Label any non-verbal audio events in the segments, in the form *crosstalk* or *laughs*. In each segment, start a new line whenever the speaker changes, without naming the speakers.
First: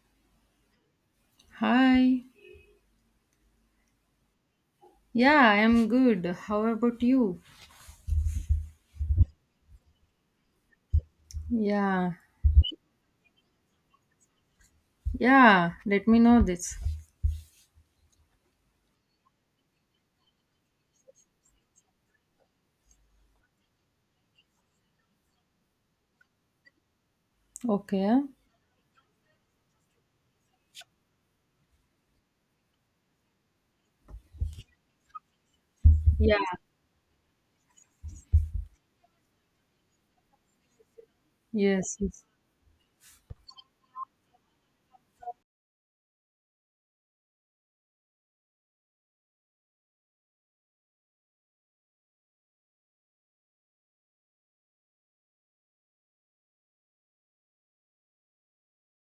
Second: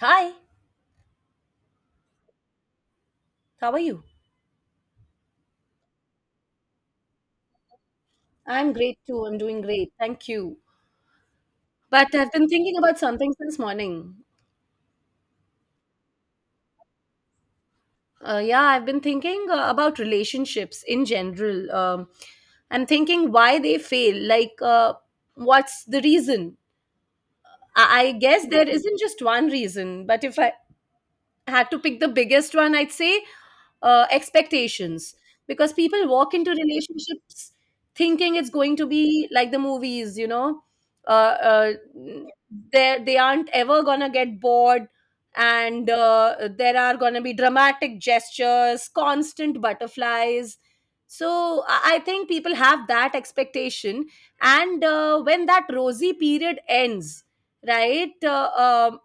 Hi,
Hi.
how are you?
Yeah, I am good. How about you?
I'm great too. I'm doing great. Thank you.
Yeah.
But I've been thinking about something since morning.
Yeah, let me know this.
Yeah, I've been thinking about relationships in general. I'm thinking why they fail. What's the reason? I
Okay.
guess there isn't just one reason. But if I had to pick the biggest one, I'd say expectations. Because people walk
Yeah.
into relationships thinking it's going to be like the movies, uh, uh,
Yes, yes.
they aren't ever gonna get bored, and there are gonna be dramatic gestures, constant butterflies. So I think people have that expectation, and when that rosy period ends, right? Um,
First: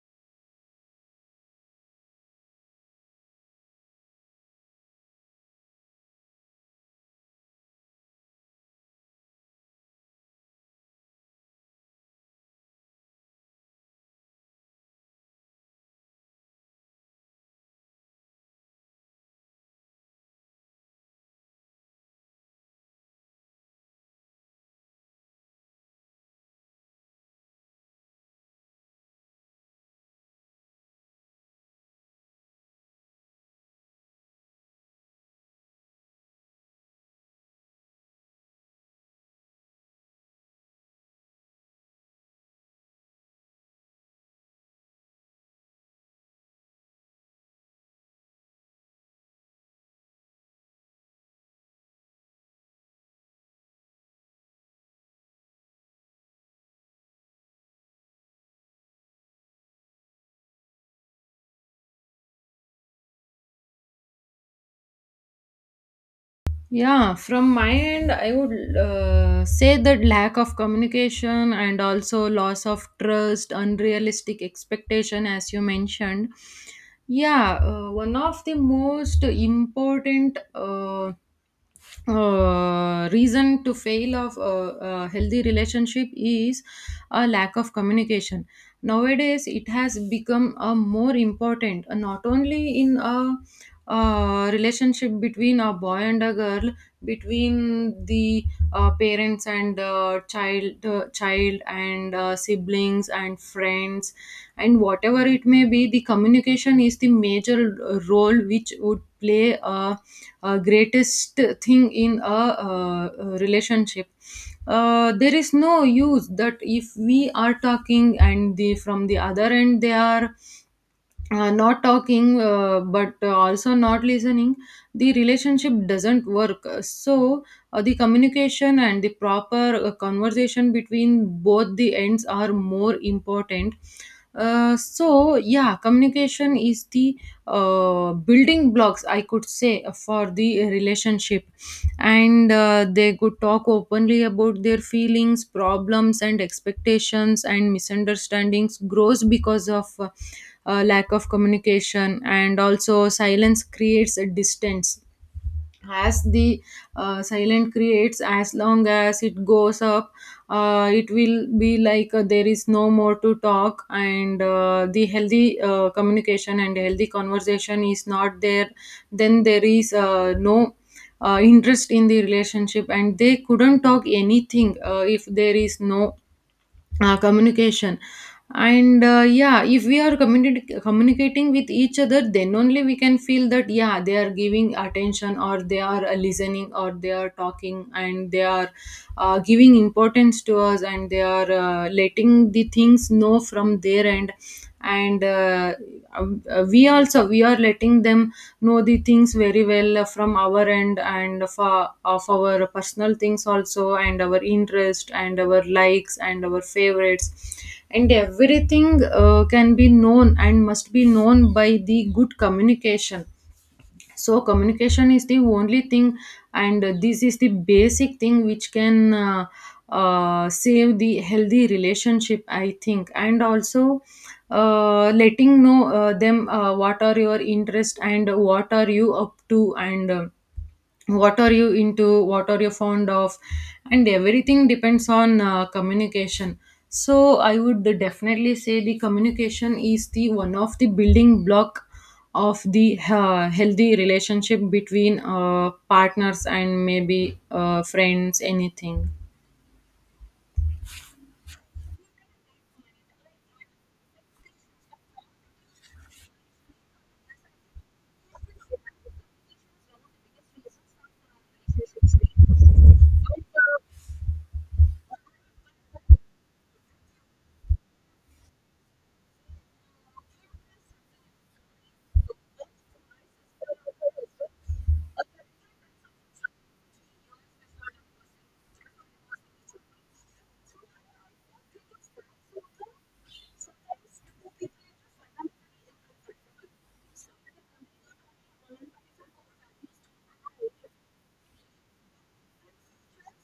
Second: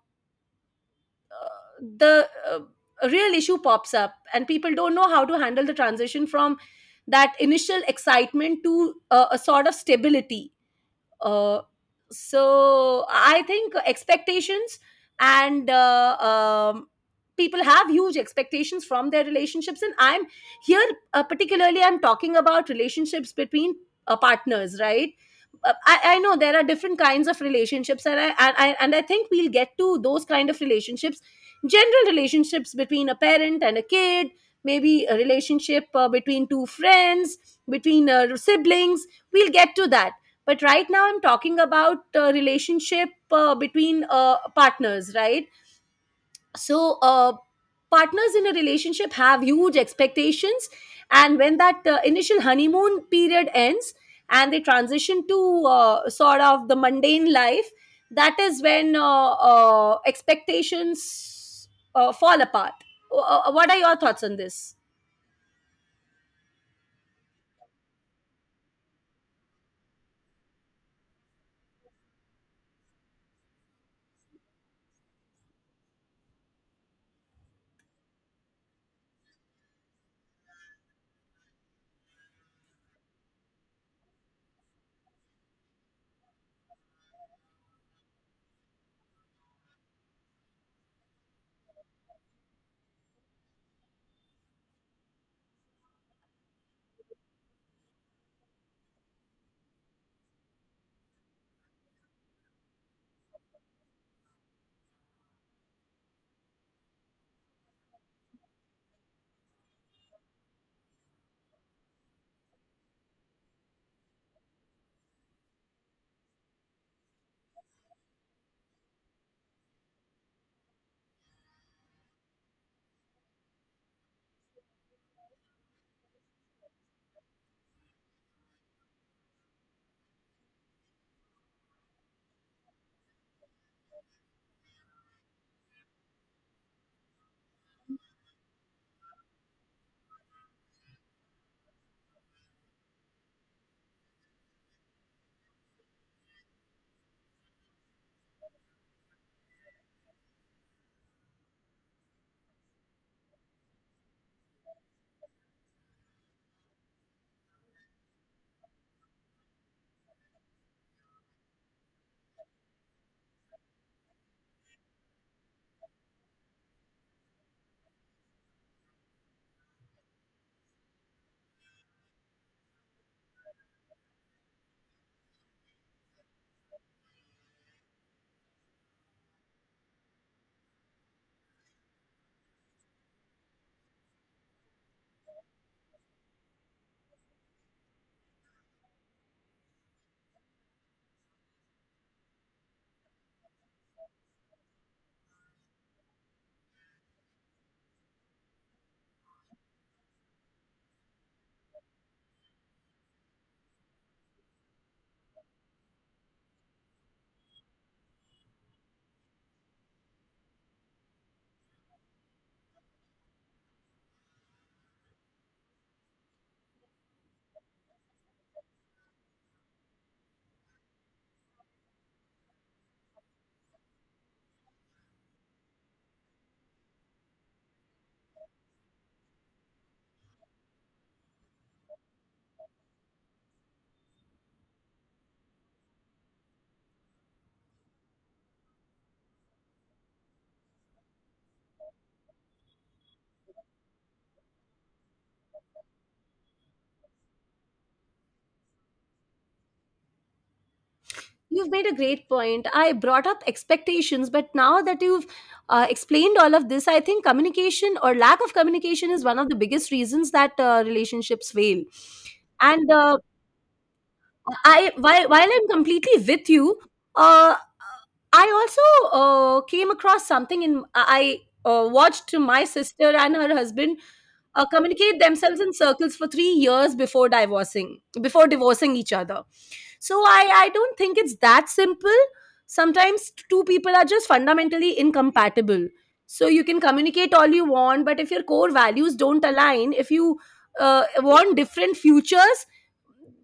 the real issue pops up and people don't know how to handle the transition from that initial excitement to a sort of stability, uh, so I think expectations, and people have huge expectations from their relationships, and I'm here particularly. I'm talking about relationships between partners, right? I know there are different kinds of relationships, and I think we'll get to those kind of relationships. General relationships between a parent and a kid, maybe a relationship between two friends, between siblings. We'll get to that, but right now I'm talking about relationship between partners, right? So partners in a relationship have huge expectations, and when that initial honeymoon period ends and they transition to sort of the mundane life, that is when expectations fall apart. What are your thoughts on this?
Yeah, from my end, I would say that lack of communication and also loss of trust, unrealistic expectation, as you mentioned. Yeah, one of the most important reason to fail of a healthy relationship is a lack of communication. Nowadays it has become a more important, not only in a, uh, relationship between a boy and a girl, between the parents and child, child and siblings and friends, and whatever it may be, the communication is the major role which would play a greatest thing in a uh, relationship. There is no use that if we are talking and the from the other end they are not talking, but also not listening, the relationship doesn't work. So the communication and the proper conversation between both the ends are more important. So yeah, communication is the building blocks, I could say, for the relationship. And they could talk openly about their feelings, problems and expectations, and misunderstandings grows because of lack of communication. And also silence creates a distance. As the silent creates, as long as it goes up, it will be like there is no more to talk, and the healthy communication and healthy conversation is not there. Then there is no interest in the relationship, and they couldn't talk anything if there is no communication. And yeah, if we are communicating with each other, then only we can feel that yeah, they are giving attention, or they are listening, or they are talking, and they are giving importance to us, and they are letting the things know from their end. And we also, we are letting them know the things very well from our end, and of of our personal things also, and our interest and our likes and our favorites, and everything can be known and must be known by the good communication. So communication is the only thing, and this is the basic thing which can save the healthy relationship, I think. And also letting know them what are your interest and what are you up to, and what are you into, what are you fond of, and everything depends on communication. So I would definitely say the communication is the one of the building block of the healthy relationship between partners and maybe friends, anything.
You've made a great point. I brought up expectations, but now that you've explained all of this, I think communication or lack of communication is one of the biggest reasons that relationships fail. And uh, while I'm completely with you, uh, I also came across something in I watched my sister and her husband communicate themselves in circles for 3 years before divorcing each other. So I don't think it's that simple. Sometimes two people are just fundamentally incompatible, so you can communicate all you want, but if your core values don't align, if you want different futures,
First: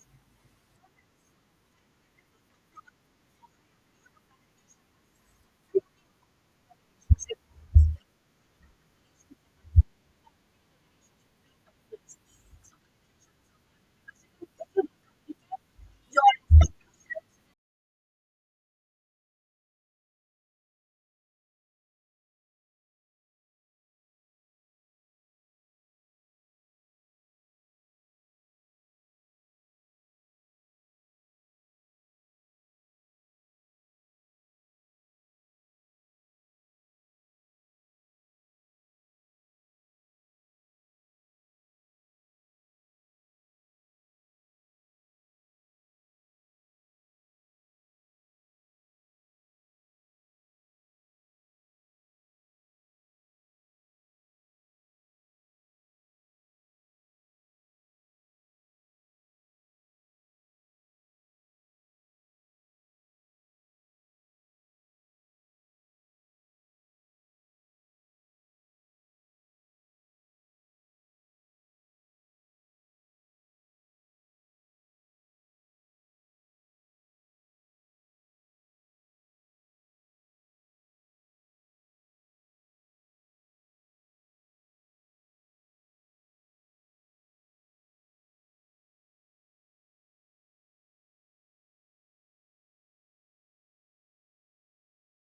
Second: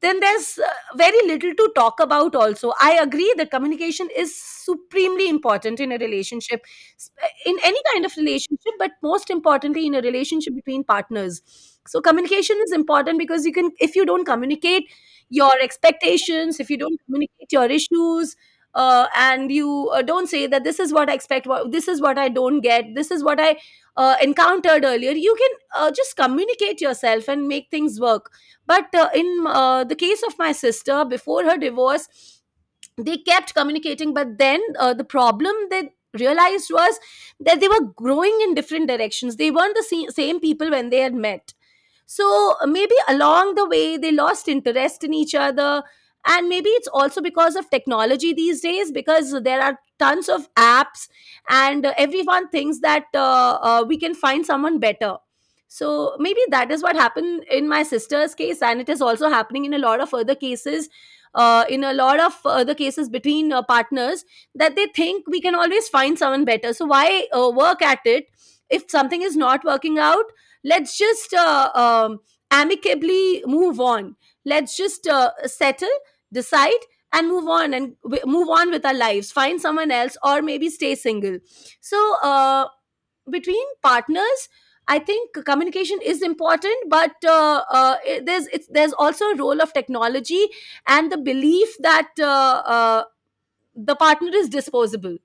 then there's very little to talk about. Also, I agree that communication is supremely important in a relationship, s- in any kind of relationship, but most importantly in a relationship between partners. So communication is important because you can, if you don't communicate your expectations, if you don't communicate your issues, and you don't say that this is what I expect, what, this is what I don't get, this is what I encountered earlier, you can just communicate yourself and make things work. But in the case of my sister, before her divorce, they kept communicating, but then the problem they realized was that they were growing in different directions. They weren't the same people when they had met, so maybe along the way, they lost interest in each other. And maybe it's also because of technology these days, because there are tons of apps, and everyone thinks that we can find someone better. So maybe that is what happened in my sister's case, and it is also happening in a lot of other cases, in a lot of other cases between partners, that they think we can always find someone better. So why work at it if something is not working out? Let's just amicably move on. Let's just settle, decide, and move on, and move on with our lives, find someone else, or maybe stay single. So between partners, I think communication is important, but there's also a role of technology and the belief that the partner is disposable,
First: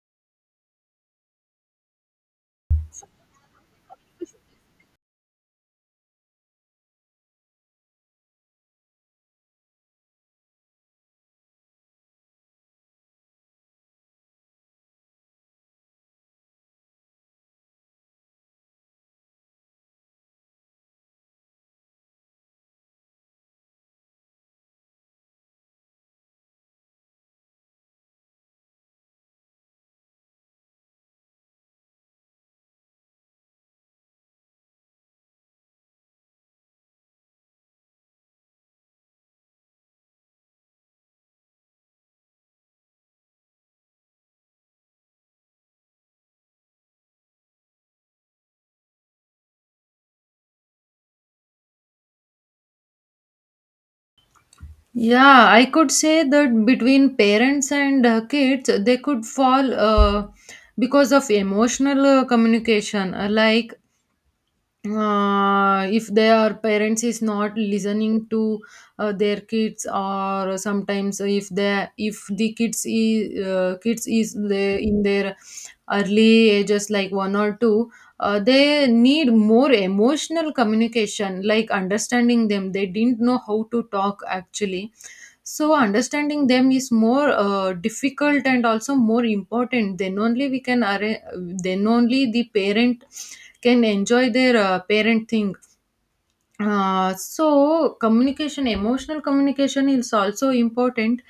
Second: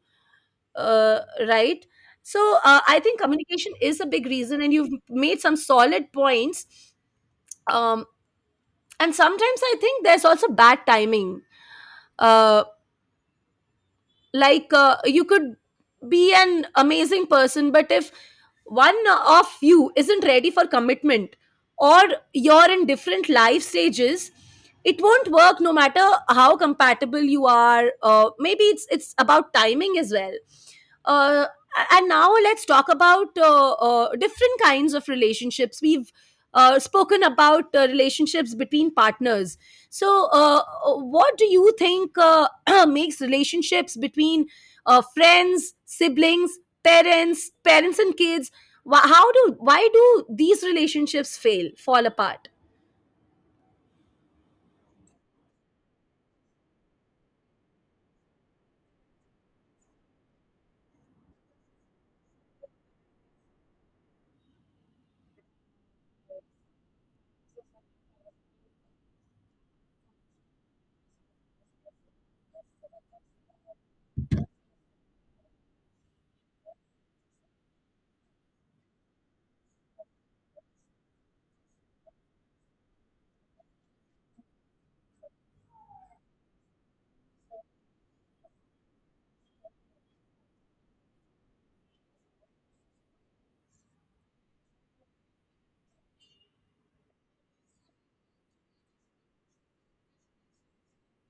uh, right? So I think communication is a big reason, and you've made some solid points. um, and sometimes I think there's also bad timing. uh, you could be an amazing person, but if one of you isn't ready for commitment, or you're in different life stages, it won't work no matter how compatible you are. Maybe it's about timing as well. uh, and now let's talk about different kinds of relationships. We've spoken about relationships between partners. So, what do you think *clears throat* makes relationships between friends, siblings, parents, parents and kids? How do, why do these relationships fail, fall apart?
Yeah, I could say that between parents and kids, they could fall because of emotional communication. Like if their parents is not listening to their kids, or sometimes if they, if the kids is the, in their early ages like one or two, they need more emotional communication, like understanding them. They didn't know how to talk actually, so understanding them is more difficult and also more important. Then only we can then only the parent can enjoy their parent thing. So communication, emotional communication is also important.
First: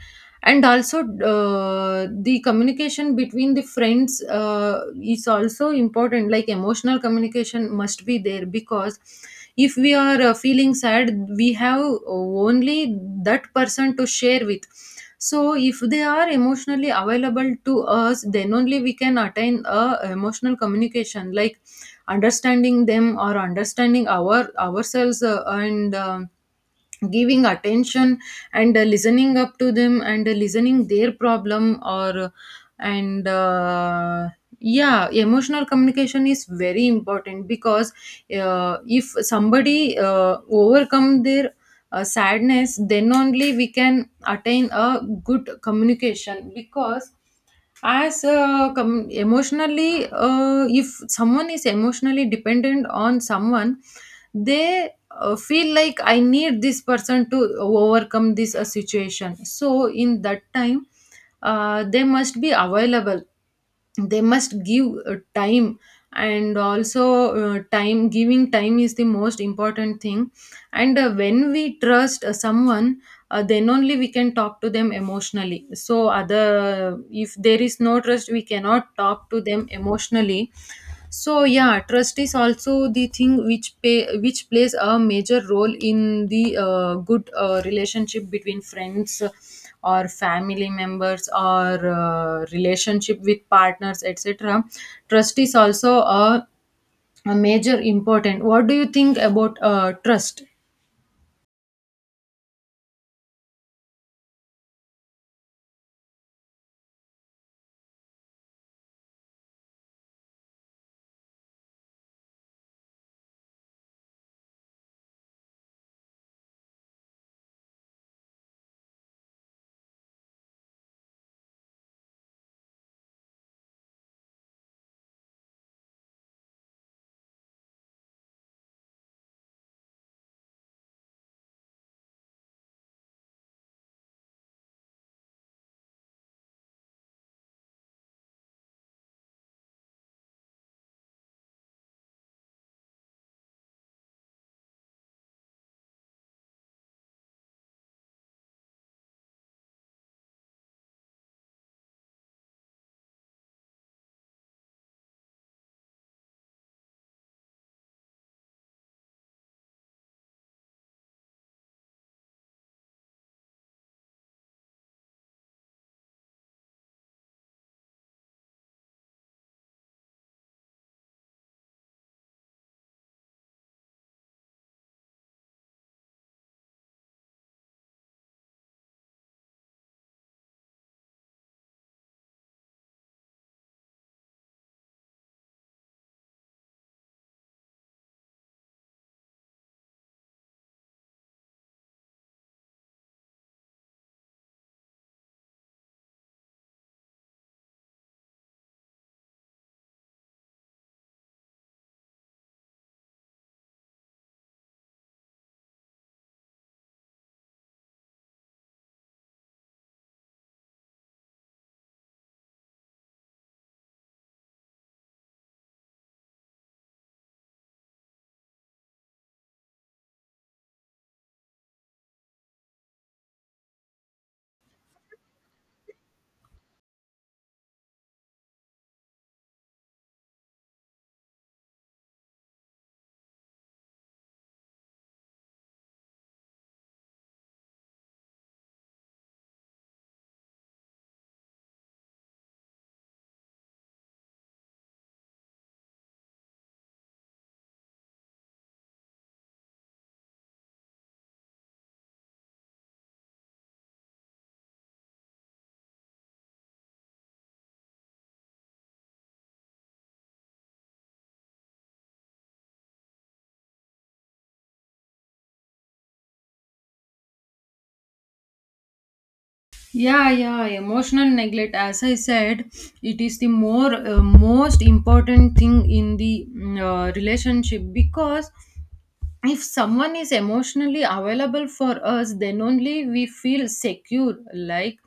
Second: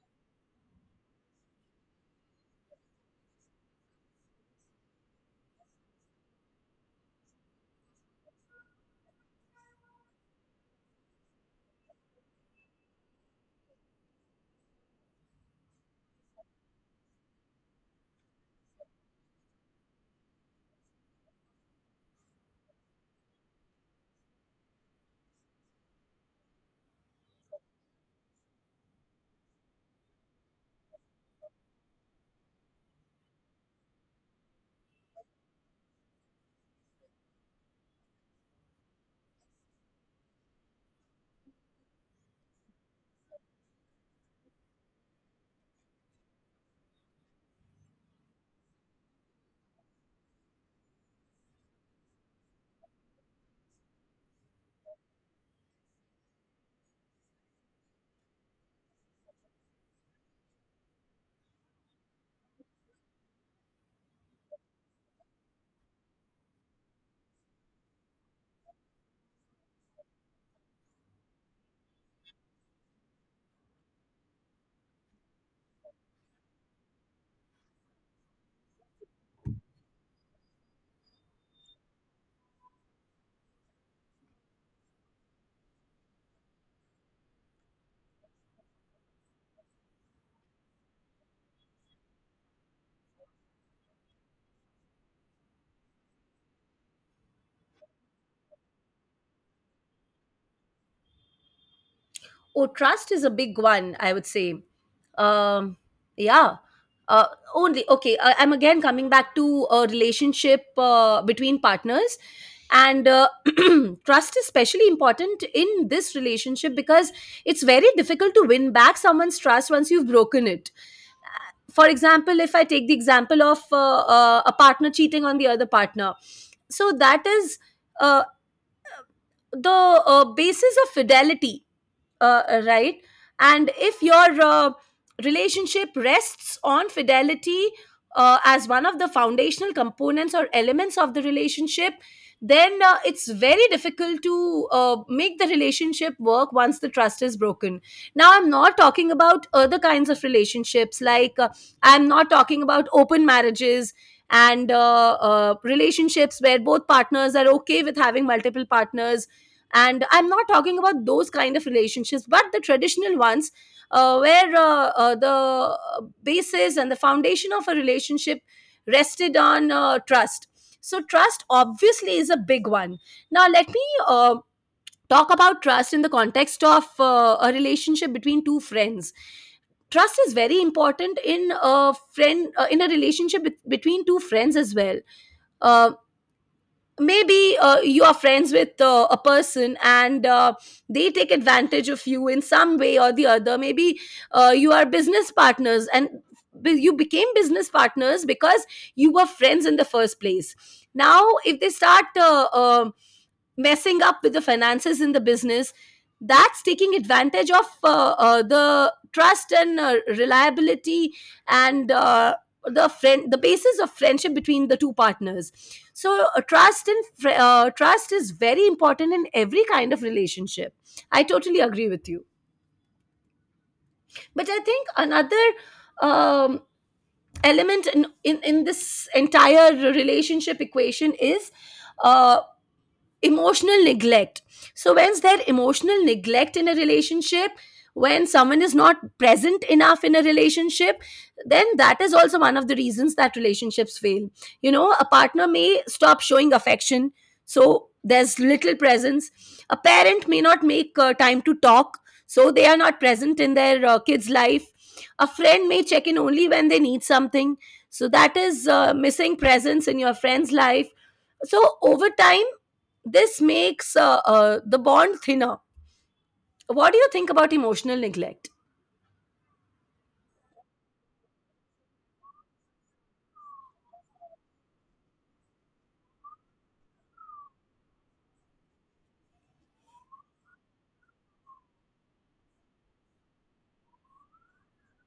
And also the communication between the friends is also important, like emotional communication must be there, because if we are feeling sad, we have only that person to share with. So if they are emotionally available to us, then only we can attain a emotional communication, like understanding them or understanding ourselves, and um, giving attention and listening up to them and listening their problem, or and yeah, emotional communication is very important because if somebody overcome their sadness, then only we can attain a good communication. Because as emotionally, if someone is emotionally dependent on someone, they feel like I need this person to overcome this situation. So in that time, they must be available, they must give time, and also, time giving time is the most important thing. And when we trust someone, then only we can talk to them emotionally. So other, if there is no trust, we cannot talk to them emotionally. So yeah, trust is also the thing which which plays a major role in the good relationship between friends or family members or relationship with partners, etc. Trust is also a major important. What do you think about trust?
Oh, trust is a big one, I would say. Um, yeah. Uh, Only okay. I'm again coming back to a relationship between partners, and *clears throat* trust is especially important in this relationship because it's very difficult to win back someone's trust once you've broken it. For example, if I take the example of a partner cheating on the other partner, so that is uh, the basis of fidelity, right? And if your relationship rests on fidelity as one of the foundational components or elements of the relationship, then it's very difficult to make the relationship work once the trust is broken. Now I'm not talking about other kinds of relationships, I'm not talking about open marriages and relationships where both partners are okay with having multiple partners, and I'm not talking about those kind of relationships, but the traditional ones, where the basis and the foundation of a relationship rested on trust. So trust obviously is a big one. Now let me talk about trust in the context of a relationship between two friends. Trust is very important in a friend in a relationship between two friends as well. Uh, Maybe you are friends with a person, and they take advantage of you in some way or the other. Maybe you are business partners, and you became business partners because you were friends in the first place. Now if they start messing up with the finances in the business, that's taking advantage of the trust and reliability and the friend, the basis of friendship between the two partners. So trust is very important in every kind of relationship. I totally agree with you, but I think another um, element in this entire relationship equation is uh, emotional neglect. So when's there emotional neglect in a relationship? When someone is not present enough in a relationship, then that is also one of the reasons that relationships fail. You know, a partner may stop showing affection, so there's little presence. A parent may not make time to talk, so they are not present in their kids' life. A friend may check in only when they need something, so that is missing presence in your friend's life. So over time, this makes the bond thinner. What do you think about emotional neglect?
Yeah, yeah, emotional neglect, as I said, it is the more most important thing in the relationship, because if someone is emotionally available for us, then only we feel secure, like.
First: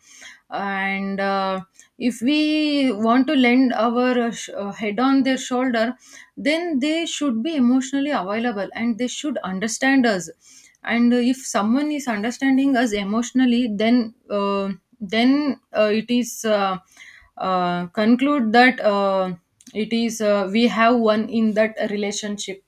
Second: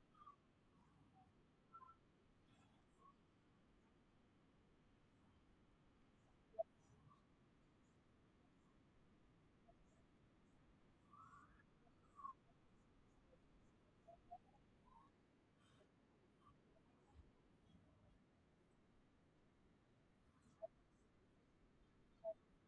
And if we want to lend our head on their shoulder, then they should be emotionally available and they should understand us. And if someone is understanding us emotionally, then it is conclude that it is we have one in that relationship.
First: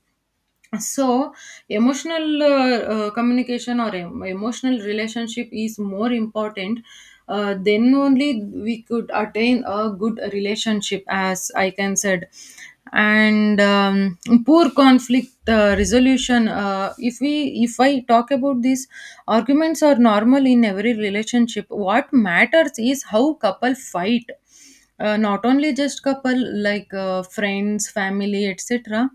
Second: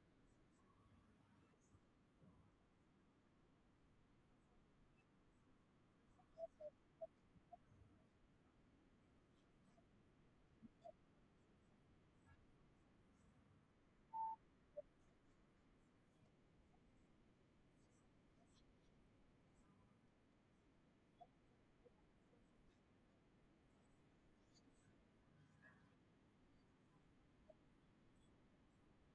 So emotional communication or emotional relationship is more important. Then only we could attain a good relationship, as I can said. And poor conflict resolution. If we, if I talk about this, arguments are normal in every relationship. What matters is how couple fight. Not only just couple, like friends, family, etc.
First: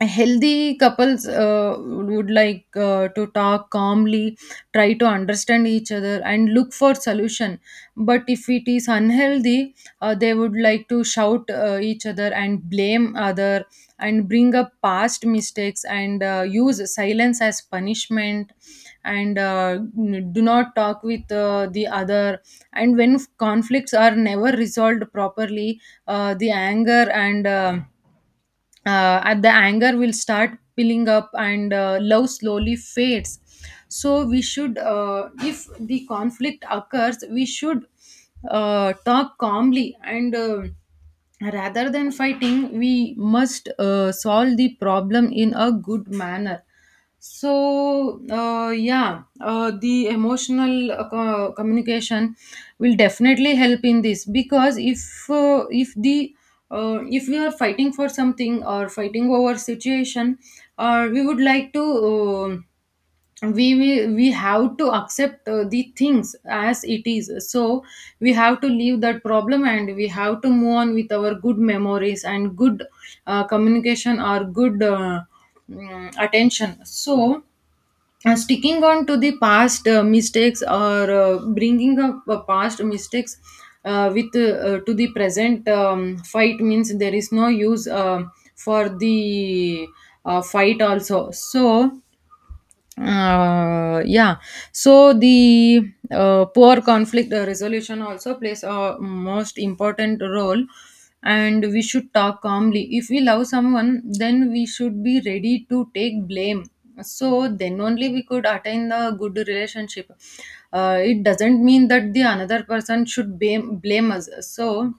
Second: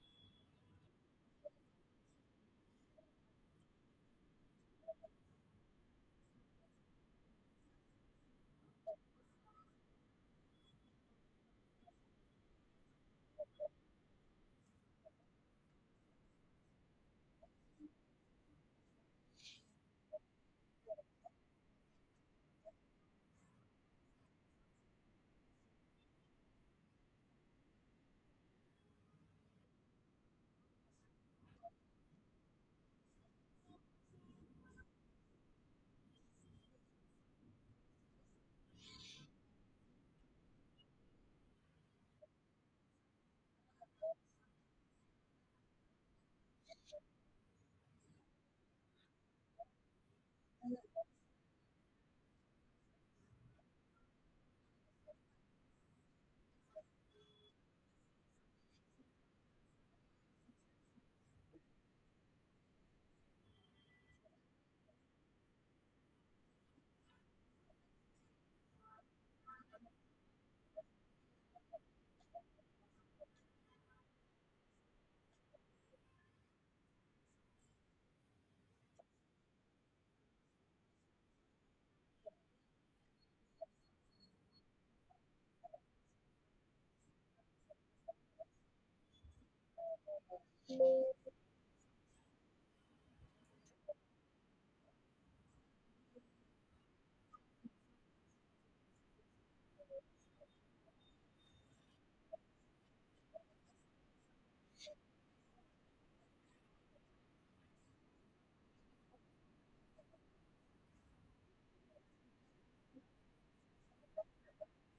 Healthy couples would like to talk calmly, try to understand each other, and look for solution. But if it is unhealthy, they would like to shout each other and blame other, and bring up past mistakes, and use silence as punishment, and do not talk with the other. And when conflicts are never resolved properly, the anger and at the anger will start piling up, and love slowly fades. So we should, if the conflict occurs, we should talk calmly, and rather than fighting, we must solve the problem in a good manner. So yeah, the emotional communication will definitely help in this, because if the if we are fighting for something or fighting over situation, we would like to we will, we have to accept the things as it is. So we have to leave that problem, and we have to move on with our good memories and good communication or good attention. So sticking on to the past mistakes, or bringing up past mistakes with to the present fight means there is no use for the fight also. So yeah, so the poor conflict resolution also plays a most important role. And we should talk calmly. If we love someone, then we should be ready to take blame. So then only we could attain the good relationship. It doesn't mean that the another person should blame us. So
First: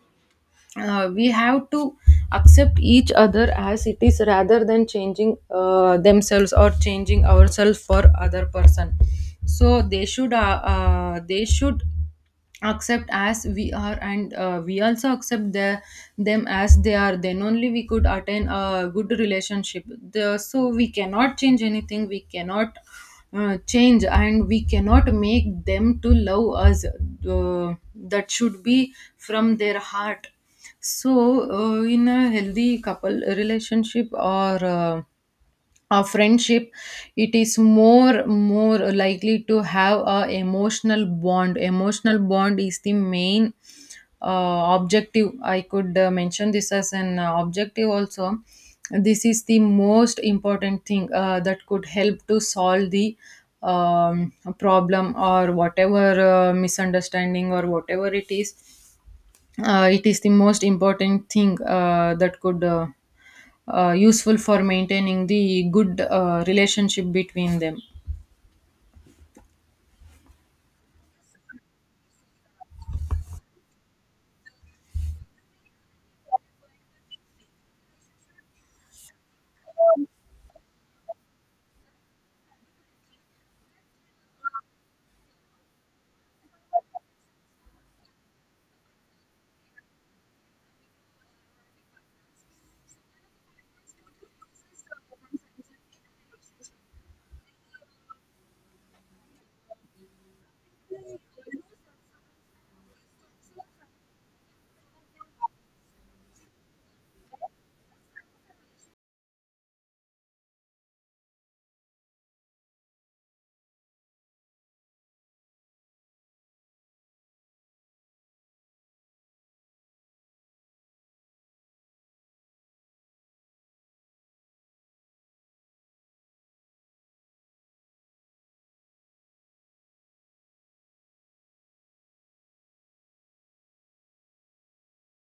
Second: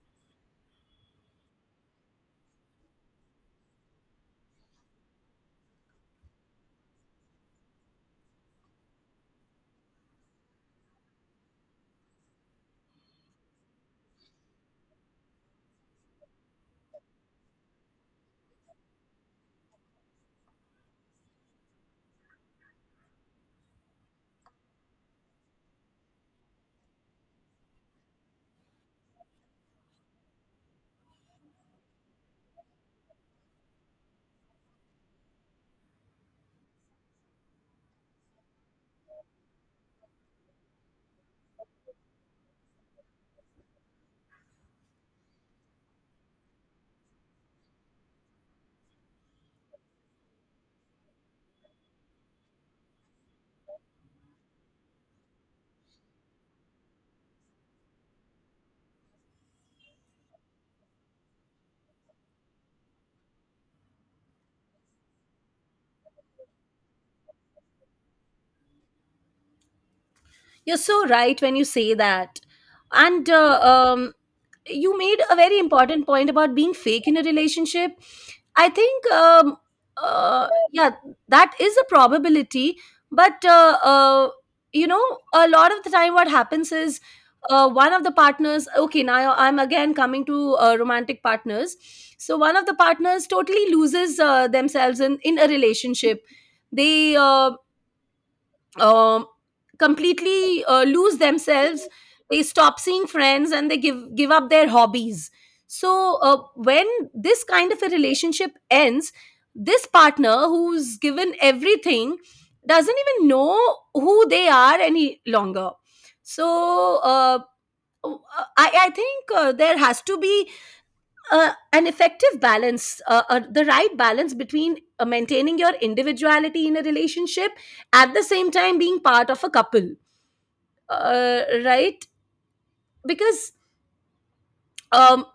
we have to accept each other as it is, rather than changing themselves or changing ourselves for other person. So they should accept as we are, and we also accept them as they are. Then only we could attain a good relationship. So we cannot change anything. We cannot change, and we cannot make them to love us. Uh, that should be from their heart. So in a healthy couple relationship or a friendship, it is more likely to have a emotional bond. Emotional bond is the main objective, I could mention this as an objective also. This is the most important thing that could help to solve the um, problem or whatever misunderstanding or whatever it is. It is the most important thing that could useful for maintaining the good relationship between them.
You're so right when you say that. And You made a very important point about being fake in a relationship. I think, yeah, that is a probability. But, you know, a lot of the time what happens is one of the partners, okay, now I'm again coming to romantic partners. So one of the partners totally loses themselves in a relationship. They um, completely lose themselves. They stop seeing friends, and they give up their hobbies. So when this kind of a relationship ends, this partner, who's given everything, doesn't even know who they are any longer. So I think there has to be an effective balance, the right balance between maintaining your individuality in a relationship, at the same time being part of a couple, right? Because um,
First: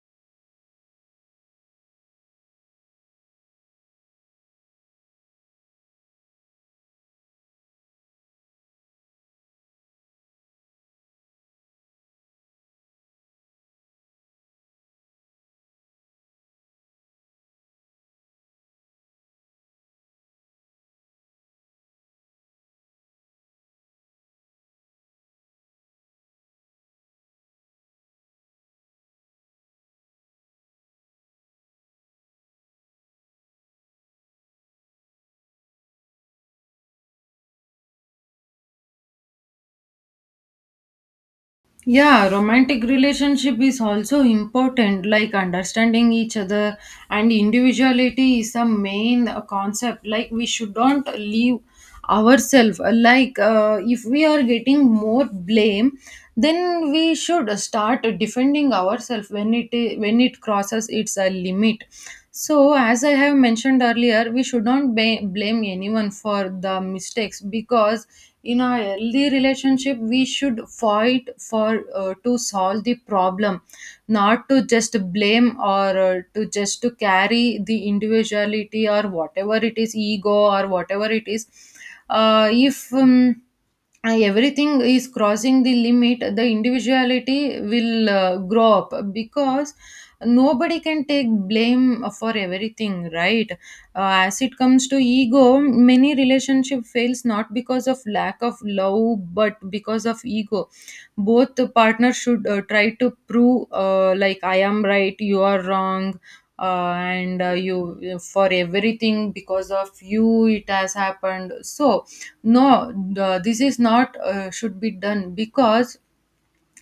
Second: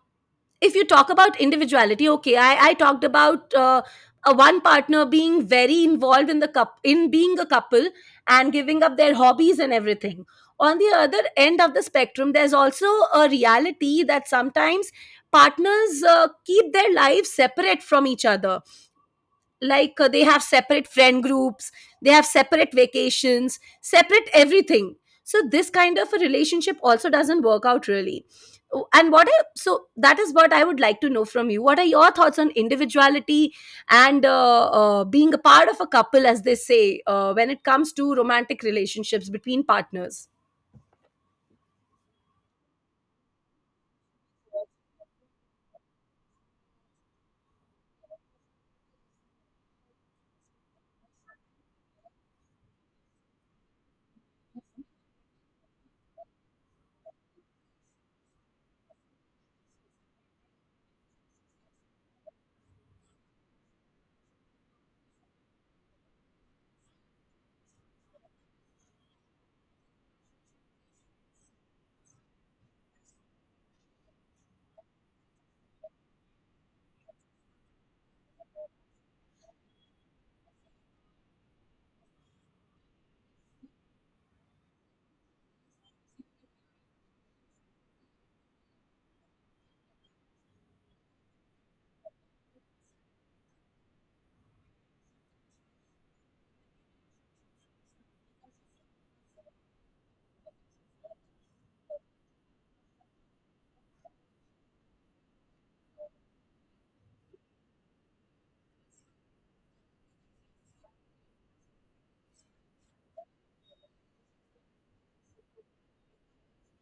if you talk about individuality, okay, I talked about a one partner being very involved in the cup in being a couple and giving up their hobbies and everything. On the other end of the spectrum, there's also a reality that sometimes partners keep their lives separate from each other, like they have separate friend groups, they have separate vacations, separate everything. So this kind of a relationship also doesn't work out really. Oh, and what I, so that is what I would like to know from you: what are your thoughts on individuality and being a part of a couple, as they say, when it comes to romantic relationships between partners?
Yeah, romantic relationship is also important, like understanding each other. And individuality is the main concept, like we should not leave ourselves. Like if we are getting more blame, then we should start defending ourselves when it when it crosses its limit. So as I have mentioned earlier, we should not blame anyone for the mistakes, because in a healthy relationship we should fight for to solve the problem, not to just blame, or to just to carry the individuality or whatever it is, ego or whatever it is. If everything is crossing the limit, the individuality will grow up, because nobody can take blame for everything, right? Uh, as it comes to ego, many relationship fails not because of lack of love, but because of ego. Both the partners should try to prove like I am right, you are wrong. And you for everything, because of you it has happened. So no, this is not should be done, because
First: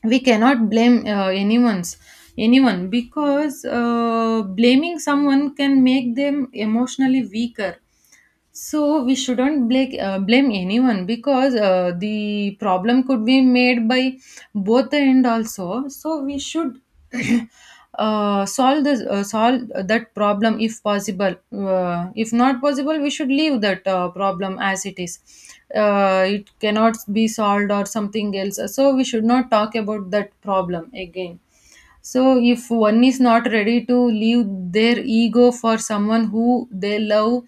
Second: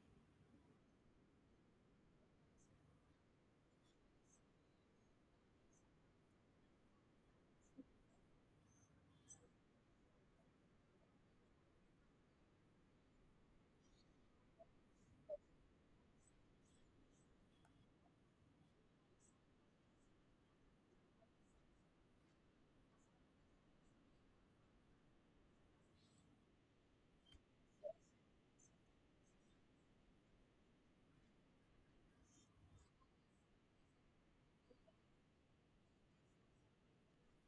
we cannot blame anyone, because blaming someone can make them emotionally weaker. So we shouldn't blame anyone, because the problem could be made by both the end also. So we should *clears throat* solve this solve that problem if possible. If not possible, we should leave that problem as it is. It cannot be solved or something else, so we should not talk about that problem again. So if one is not ready to leave their ego for someone who they love,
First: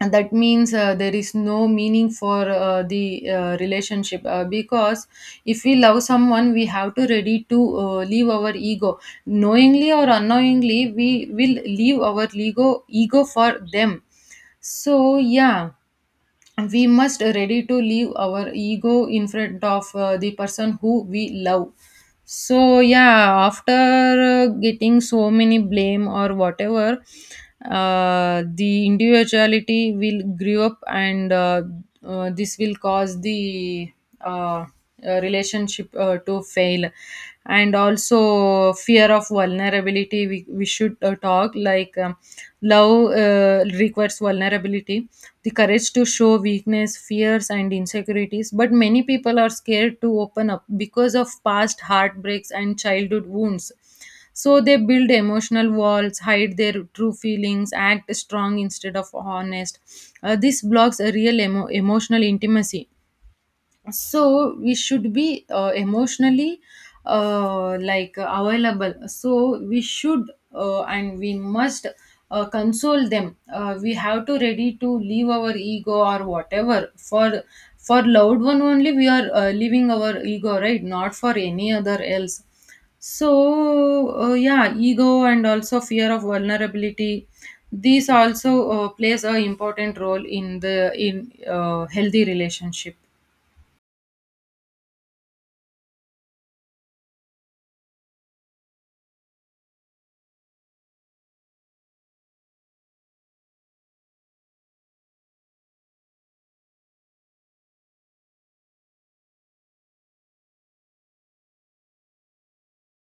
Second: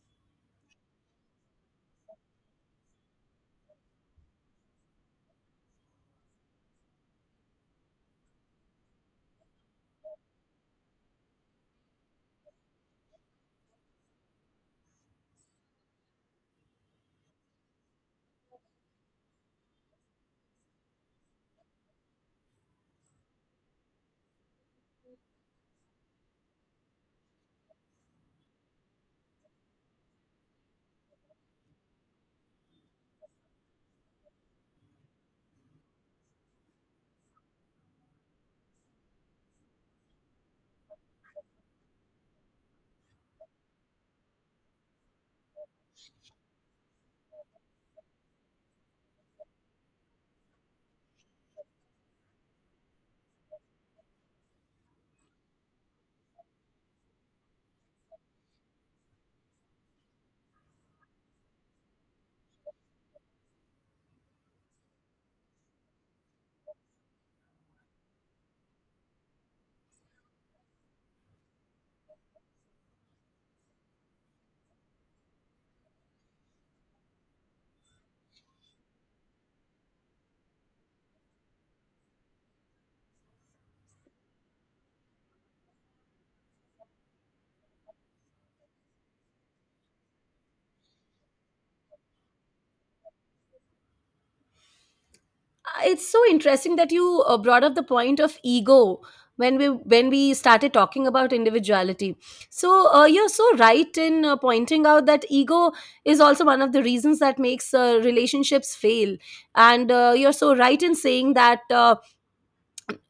and that means there is no meaning for the relationship, because if we love someone, we have to ready to leave our ego. Knowingly or unknowingly, we will leave our ego for them. So yeah, we must ready to leave our ego in front of the person who we love. So yeah, after getting so many blame or whatever, the individuality will grow up, and this will cause the uh, uh, relationship to fail. And also, fear of vulnerability, we should talk like, love requires vulnerability, the courage to show weakness, fears, and insecurities. But many people are scared to open up because of past heartbreaks and childhood wounds. So they build emotional walls, hide their true feelings, act strong instead of honest. This blocks a real emotional intimacy. So we should be emotionally, available. So we should and we must console them. We have to ready to leave our ego or whatever for loved one. Only we are leaving our ego, right, not for any other else. So yeah, ego and also fear of vulnerability, these also plays a important role in the in healthy relationship.
It's so interesting that you brought up the point of ego when we started talking about individuality. So you're so right in pointing out that ego is also one of the reasons that makes relationships fail. And you're so right in saying that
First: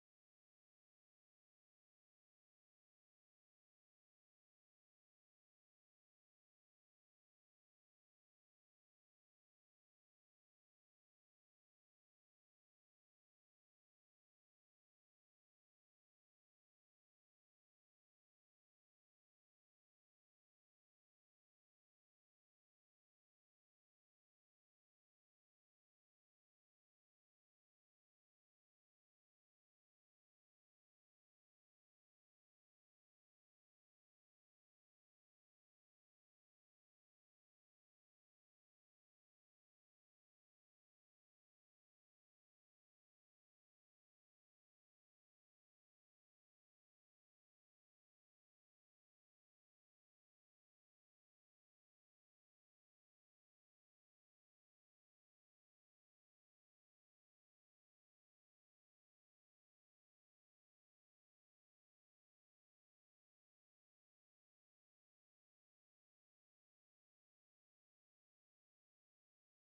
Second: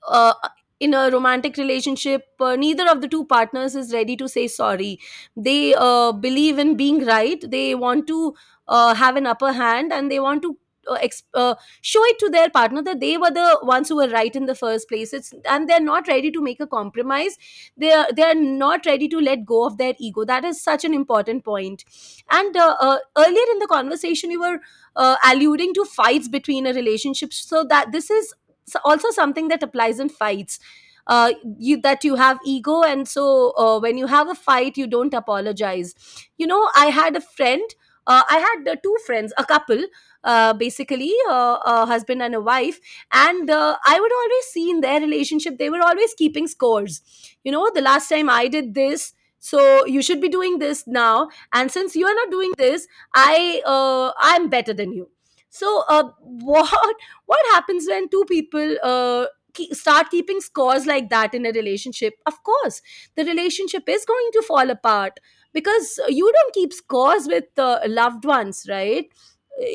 uh, in a romantic relationship, neither of the two partners is ready to say sorry. They believe in being right. They want to have an upper hand, and they want to uh, exp- uh, show it to their partner that they were the ones who were right in the first place. It's and they're not ready to make a compromise. They are not ready to let go of their ego. That is such an important point. And earlier in the conversation, you were alluding to fights between a relationship. So that this is so also something that applies in fights. uh, you have ego, and so when you have a fight, you don't apologize. You know, I had a friend, I had two friends, a couple, basically a husband and a wife. And I would always see in their relationship they were always keeping scores. You know, the last time I did this, so you should be doing this now, and since you are not doing this, I'm better than you. So *laughs* what happens when two people start keeping scores like that in a relationship? Of course the relationship is going to fall apart, because you don't keep scores with loved ones, right?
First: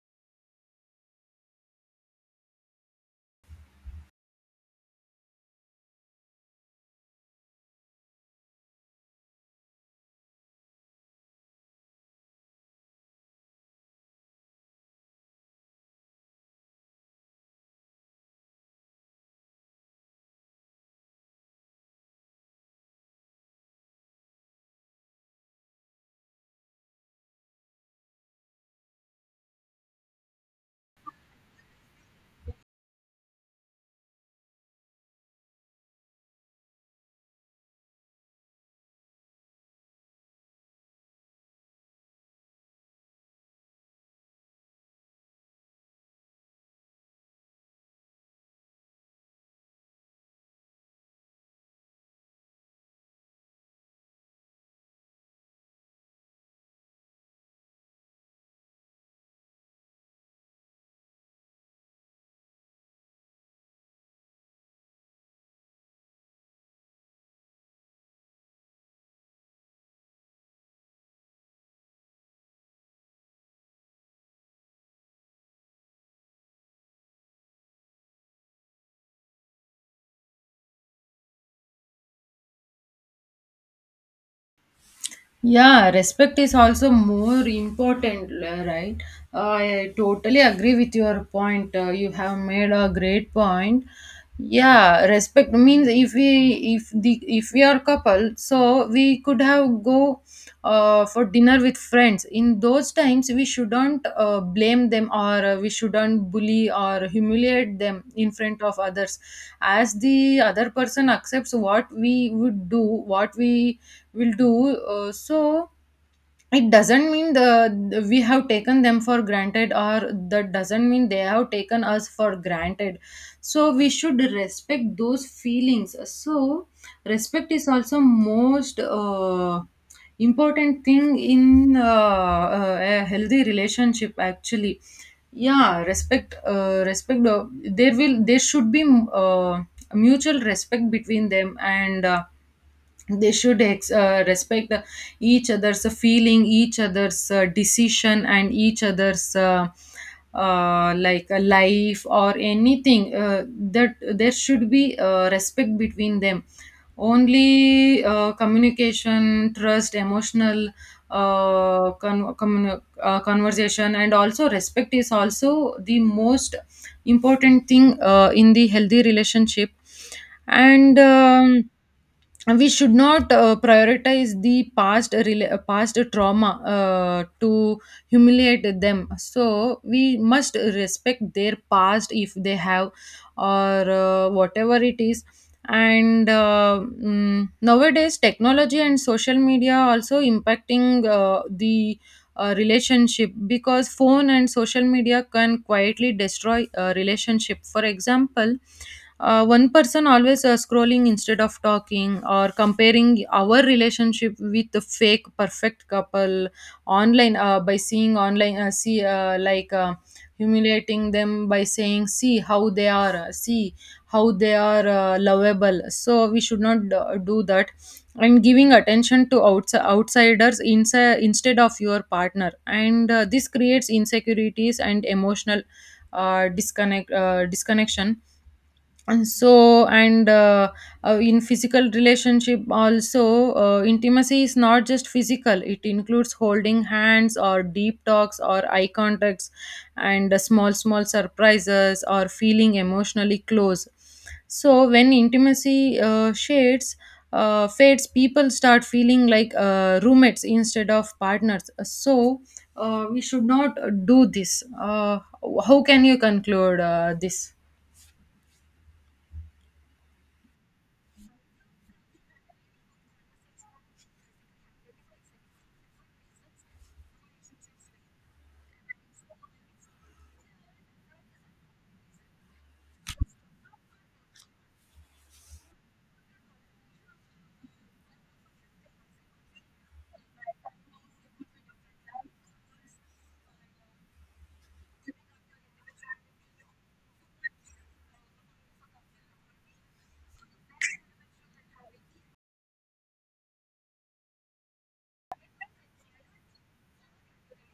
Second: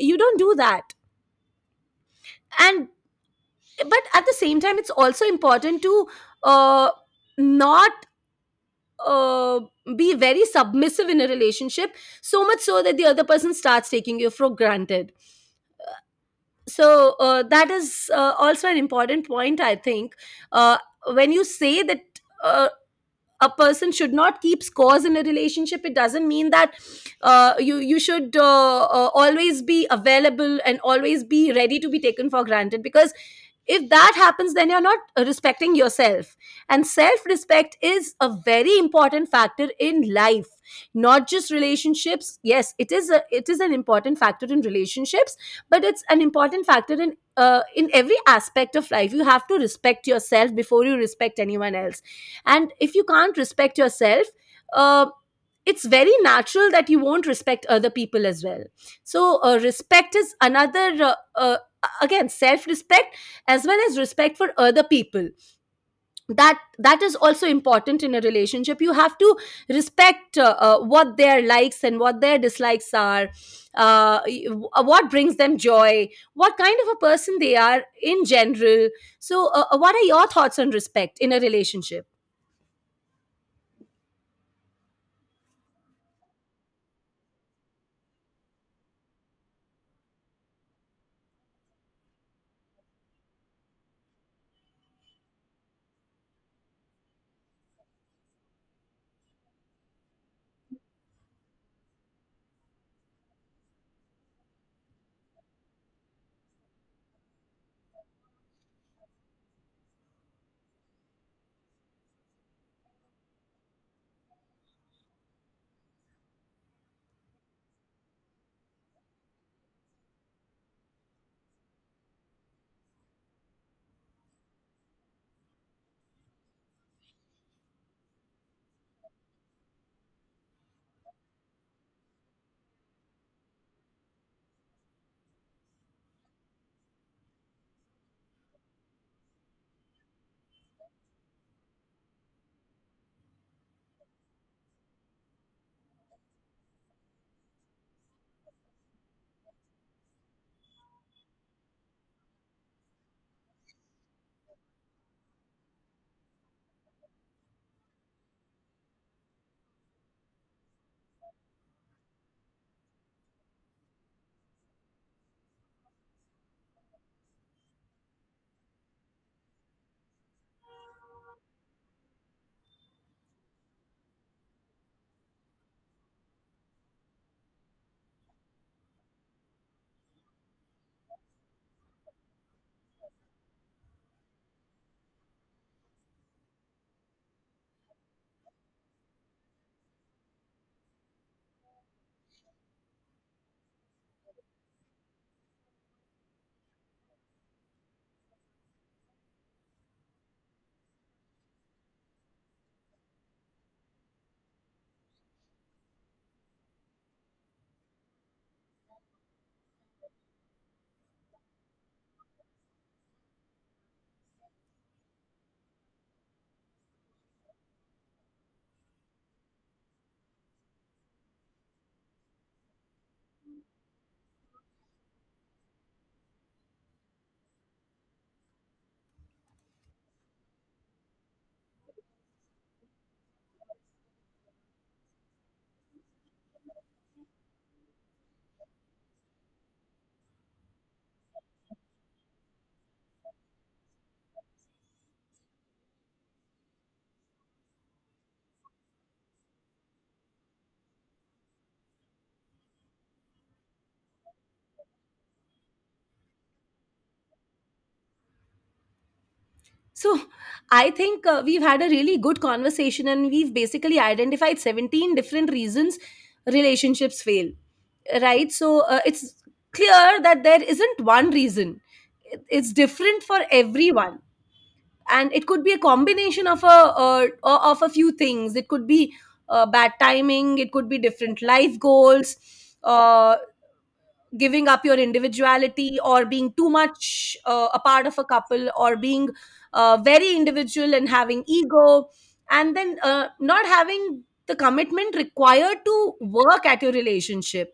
You don't do that. And but at the same time it's also important to uh, not uh, be very submissive in a relationship, so much so that the other person starts taking you for granted. So that is also an important point, I think. uh, when you say that uh, a person should not keep scores in a relationship, it doesn't mean that you should always be available and always be ready to be taken for granted, because if that happens, then you're not respecting yourself. And self respect is a very important factor in life, not just relationships. Yes, it is an important factor in relationships, but it's an important factor in every aspect of life. You have to respect yourself before you respect anyone else. And if you can't respect yourself, uh, it's very natural that you won't respect other people as well. So respect is another again, self respect as well as respect for other people. That is also important in a relationship. You have to respect what their likes and what their dislikes are, uh, y- what brings them joy, what kind of a person they are in general. So what are your thoughts on respect in a relationship?
Yeah, respect is also more important, right? I totally agree with your point. You have made a great point. Yeah, respect means if we if the if we are couple, so we could have go for dinner with friends. In those times, we shouldn't blame them or we shouldn't bully or humiliate them in front of others, as the other person accepts what we would do, what we will do so it doesn't mean the we have taken them for granted, or that doesn't mean they have taken us for granted. So we should respect those feelings. So respect is also most important thing in a healthy relationship actually. Yeah, respect respect there will there should be uh, mutual respect between them, and they should respect each other's feeling, each other's decision, and each other's like a life or anything. That there should be respect between them. Only communication, trust, emotional conversation, and also respect is also the most important thing in the healthy relationship. And we should not prioritize the past trauma to humiliate them. So we must respect their past, if they have, or whatever it is. And nowadays, technology and social media also impacting the relationship, because phone and social media can quietly destroy a relationship. For example, one person always scrolling instead of talking, or comparing our relationship with the fake perfect couple online, by seeing online, see like humiliating them by saying, see how they are, see how they are lovable. So we should not do that. And giving attention to outsiders inside instead of your partner, and this creates insecurities and emotional disconnection. And so, and in physical relationship also, intimacy is not just physical, it includes holding hands or deep talks or eye contacts, and small small surprises or feeling emotionally close. So when intimacy shades fades, people start feeling like roommates instead of partners. So we should not do this. How can you conclude this?
So, I think we've had a really good conversation, and we've basically identified 17 different reasons relationships fail, right? So, it's clear that there isn't one reason. It's different for everyone. And it could be a combination of a few things. It could be bad timing. It could be different life goals. Uh, Giving up your individuality, or being too much a part of a couple, or being very individual and having ego, and then not having the commitment required to work at your relationship.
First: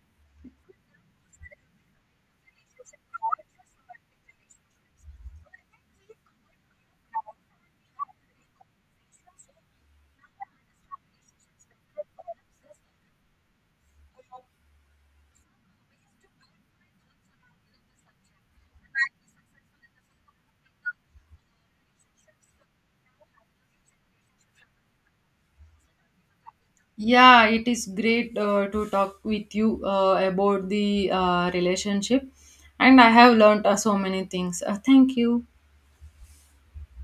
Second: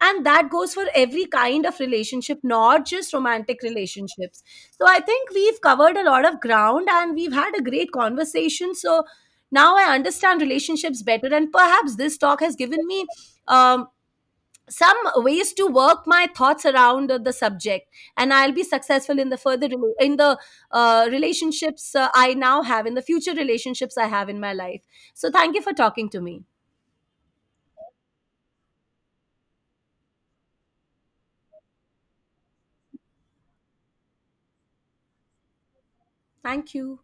And that goes for every kind of relationship, not just romantic relationships. So I think we've covered a lot of ground and we've had a great conversation. So now I understand relationships better, and perhaps this talk has given me um, some ways to work my thoughts around the subject, and I'll be successful in the further rela- in the relationships I now have, in the future relationships I have in my life. So thank you for talking to me.
Yeah, it is great to talk with you about the relationship, and I have learned so many things. Thank you.
Thank you.